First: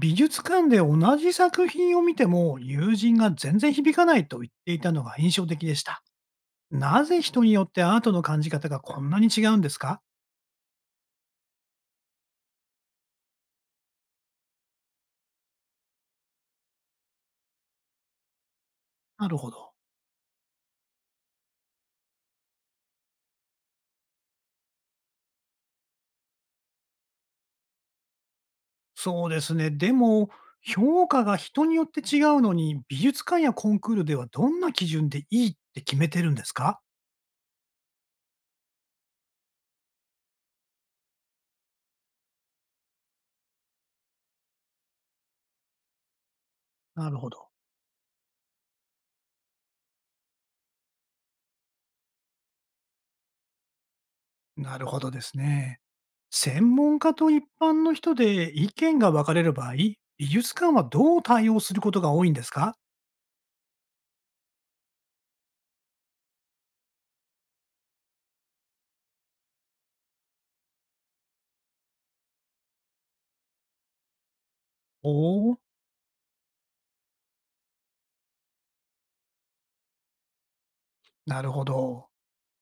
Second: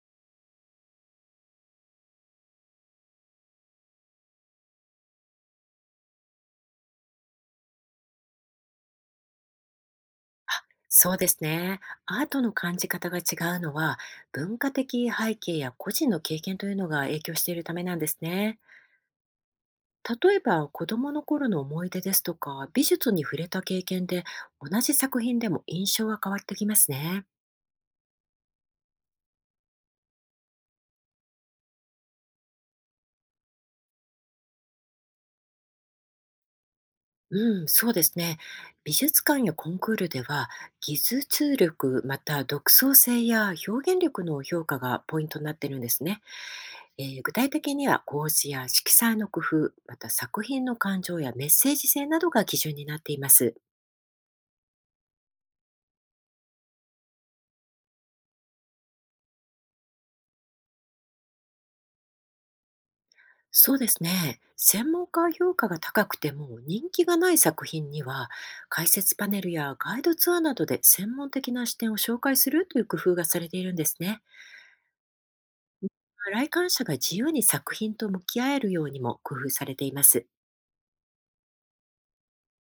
美術館で同じ作品を見ても友人が全然響かないと言っていたのが印象的でした。なぜ人によってアートの感じ方がこんなに違うんですか？そうですね。アートの感じ方が違うのは、文化的背景や個人の経験というのが影響しているためなんですね。なるほど。例えば、子供の頃の思い出ですとか、美術に触れた経験で、同じ作品でも印象が変わってきますね。そうですね。でも、評価が人によって違うのに、美術館やコンクールではどんな基準でいいって決めてるんですか？うん、そうですね。美術館やコンクールでは、技術力、また独創性や表現力の評価がポイントになってるんですね。なるほ具ど。体的には構図や色彩の工夫、また作品の感情やメッセージ性などが基準になっています。なるほどですね。専門家と一般の人で意見が分かれる場合、美術館はどう対応することが多いんですか？そうですね。専門家評価が高くても人気がない作品には、解説パネルやガイドツアーなどで専門的な視点を紹介するという工夫がされているんですね。おおー、来館者が自由に作品と向き合えるようにも工夫されています。なるほど。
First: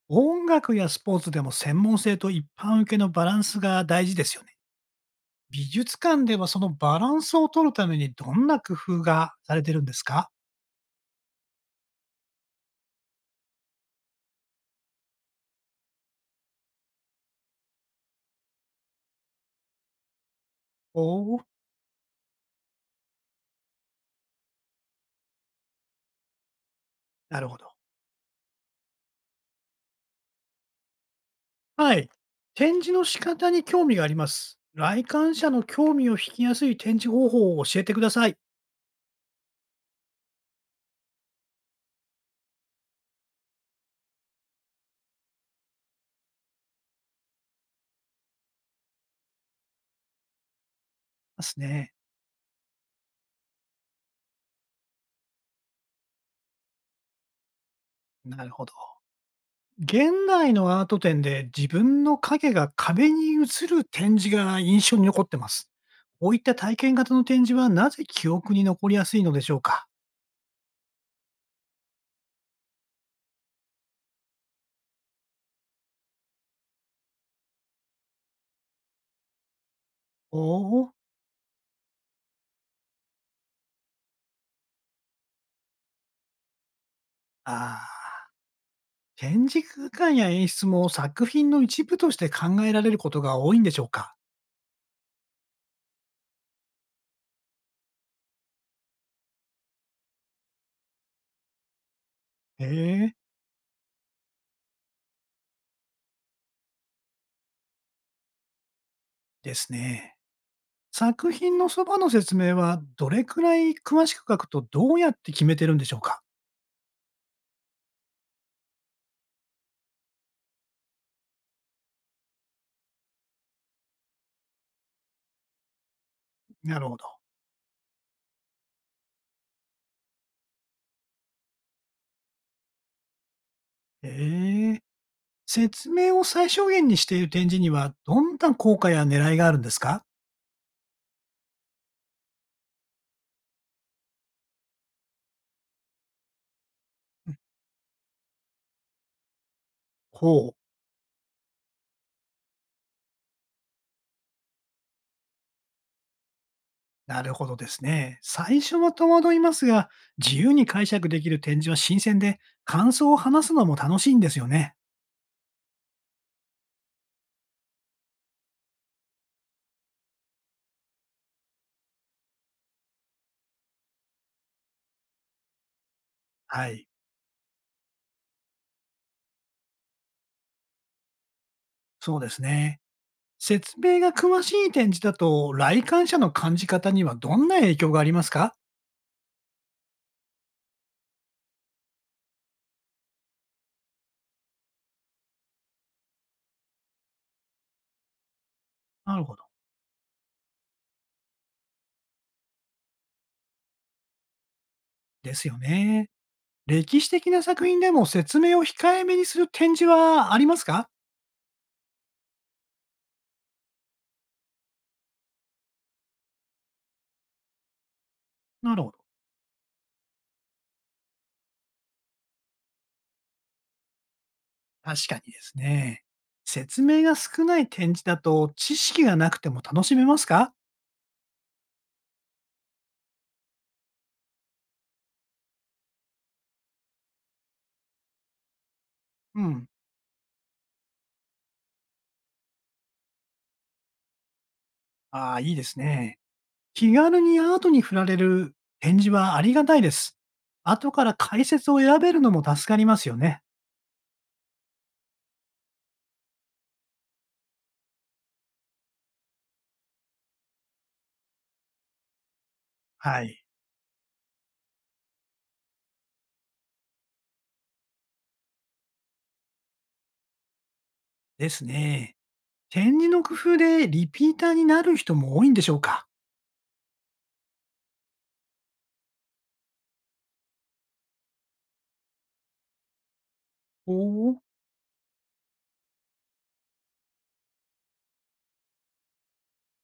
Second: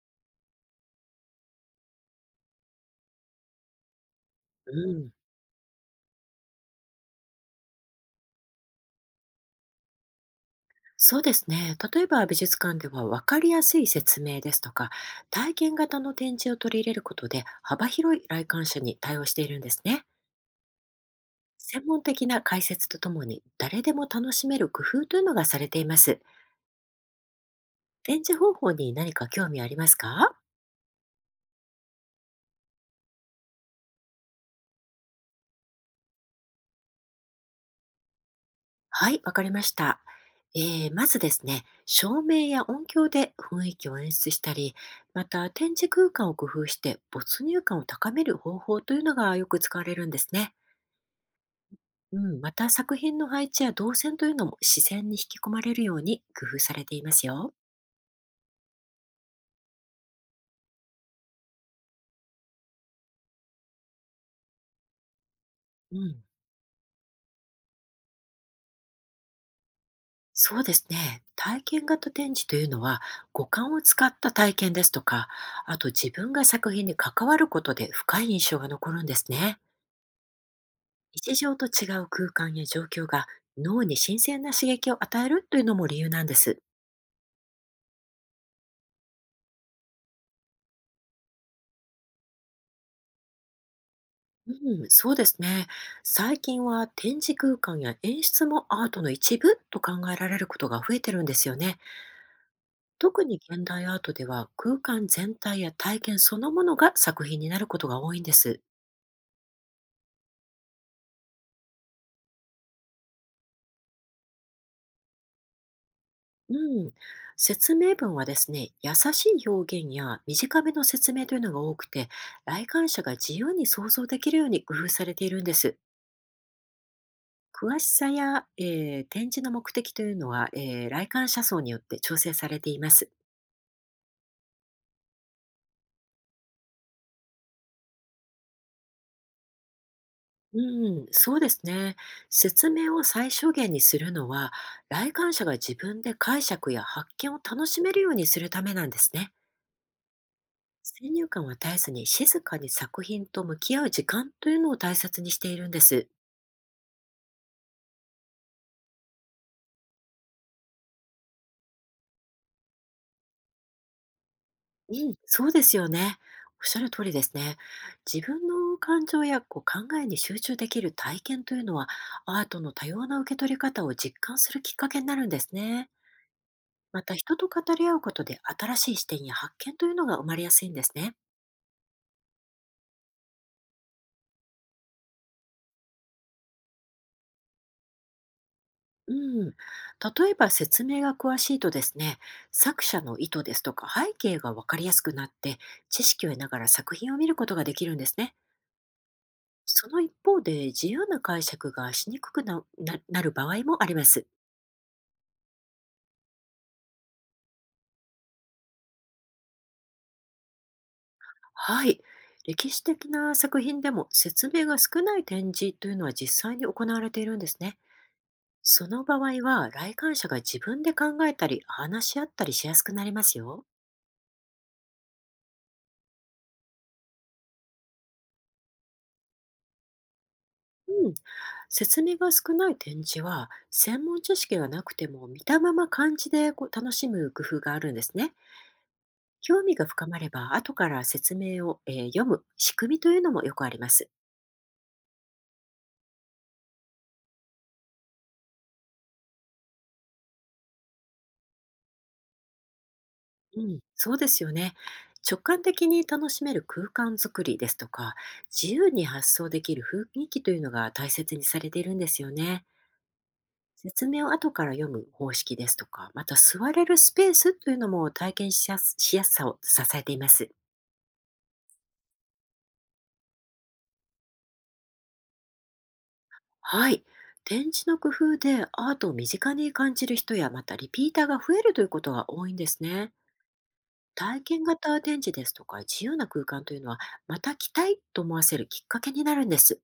音楽やスポーツでも専門性と一般受けのバランスが大事ですよね。うん。美術館ではそのバランスを取るためにどんな工夫がされてるんですか？そうですね。例えば美術館では分かりやすい説明ですとか、体験型の展示を取り入れることで幅広い来館者に対応しているんですね。おおー、専門的な解説とともに誰でも楽しめる工夫というのがされています。なるほど。展示方法に何か興味ありますか？はい。展示の仕方に興味があります。来館者の興味を引きやすい展示方法を教えてください。はい、わかりました。まずですね、照明や音響で雰囲気を演出したり、また展示空間を工夫して没入感を高める方法というのがよく使われるんですね。ですね。うん、また作品の配置や動線というのも自然に引き込まれるように工夫されていますよ。なるほど。現代のアート展で自分の影が壁に映る展示が印象に残ってます。うん。こういった体験型の展示はなぜ記憶に残りやすいのでしょうか？そうですね。体験型展示というのは、五感を使った体験ですとか、あと自分が作品に関わることで深い印象が残るんですね。おお、日常と違う空間や状況が脳に新鮮な刺激を与えるというのも理由なんです。ああ、展示空間や演出も作品の一部として考えられることが多いんでしょうか？うん、そうですね。最近は展示空間や演出もアートの一部と考えられることが増えてるんですよね。へえ、特に現代アートでは空間全体や体験そのものが作品になることが多いんです。ですね。作品のそばの説明はどれくらい詳しく書くとどうやって決めてるんでしょうか？うん、説明文はですね、優しい表現や短めの説明というのが多くて、来館者が自由に想像できるように工夫されているんです。なるほど。詳しさや、展示の目的というのは、来館者層によって調整されています。ええ。説明を最小限にしている展示には、どんな効果や狙いがあるんですか？うん、そうですね。説明を最小限にするのは、来館者が自分で解釈や発見を楽しめるようにするためなんですね。ほう。先入観は絶えずに静かに作品と向き合う時間というのを大切にしているんです。なるほどですね。最初は戸惑いますが、自由に解釈できる展示は新鮮で、感想を話すのも楽しいんですよね。うん、そうですよね。おっしゃる通りですね。自分の感情やこう考えに集中できる体験というのは、アートの多様な受け取り方を実感するきっかけになるんですね。はい。また人と語り合うことで新しい視点や発見というのが生まれやすいんですね。そうですね。説明が詳しい展示だと、来館者の感じ方にはどんな影響がありますか？うん、例えば説明が詳しいとですね、作者の意図ですとか背景が分かりやすくなって知識を得ながら作品を見ることができるんですね。なるほど。その一方で自由な解釈がしにくくなななる場合もあります。ですよね。歴史的な作品でも説明を控えめにする展示はありますか？はい。歴史的な作品でも説明が少ない展示というのは実際に行われているんですね。なるそほど。の場合は、来館者が自分で考えたり、話し合ったりしやすくなりますよ。確かにですね。説明が少ない展示だと知識がなくても楽しめますか？うん、説明が少ない展示は、専門知識がなくても見たまま漢字でこう楽しむ工夫があるんですね。う興ん。味が深まれば、後から説明を、読む仕組みというのもよくあります。ああ、いいですね。気軽にアートに触られる展示はありがたいです。後から解説を選べるのも助かりますよね。うん、そうですよね。直感的に楽しめる空間づくりですとか、自由に発想できる雰囲気というのが大切にされているんですよね。はい。説明を後から読む方式ですとか、また座れるスペースというのも体験しやすしやすさを支えています。ですね。展示の工夫でリピーターになる人も多いんでしょうか？はい。展示の工夫でアートを身近に感じる人や、またリピーターが増えるということが多いんですね。おおー、体験型展示ですとか、自由な空間というのは、また来たいと思わせるきっかけになるんです。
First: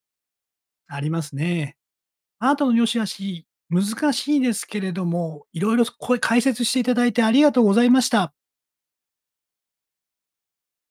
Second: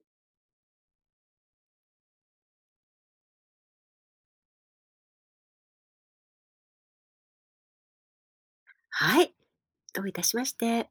ありますね。アートの良し悪し、難しいですけれども、いろいろこれ解説していただいてありがとうございました。はい。どういたしまして。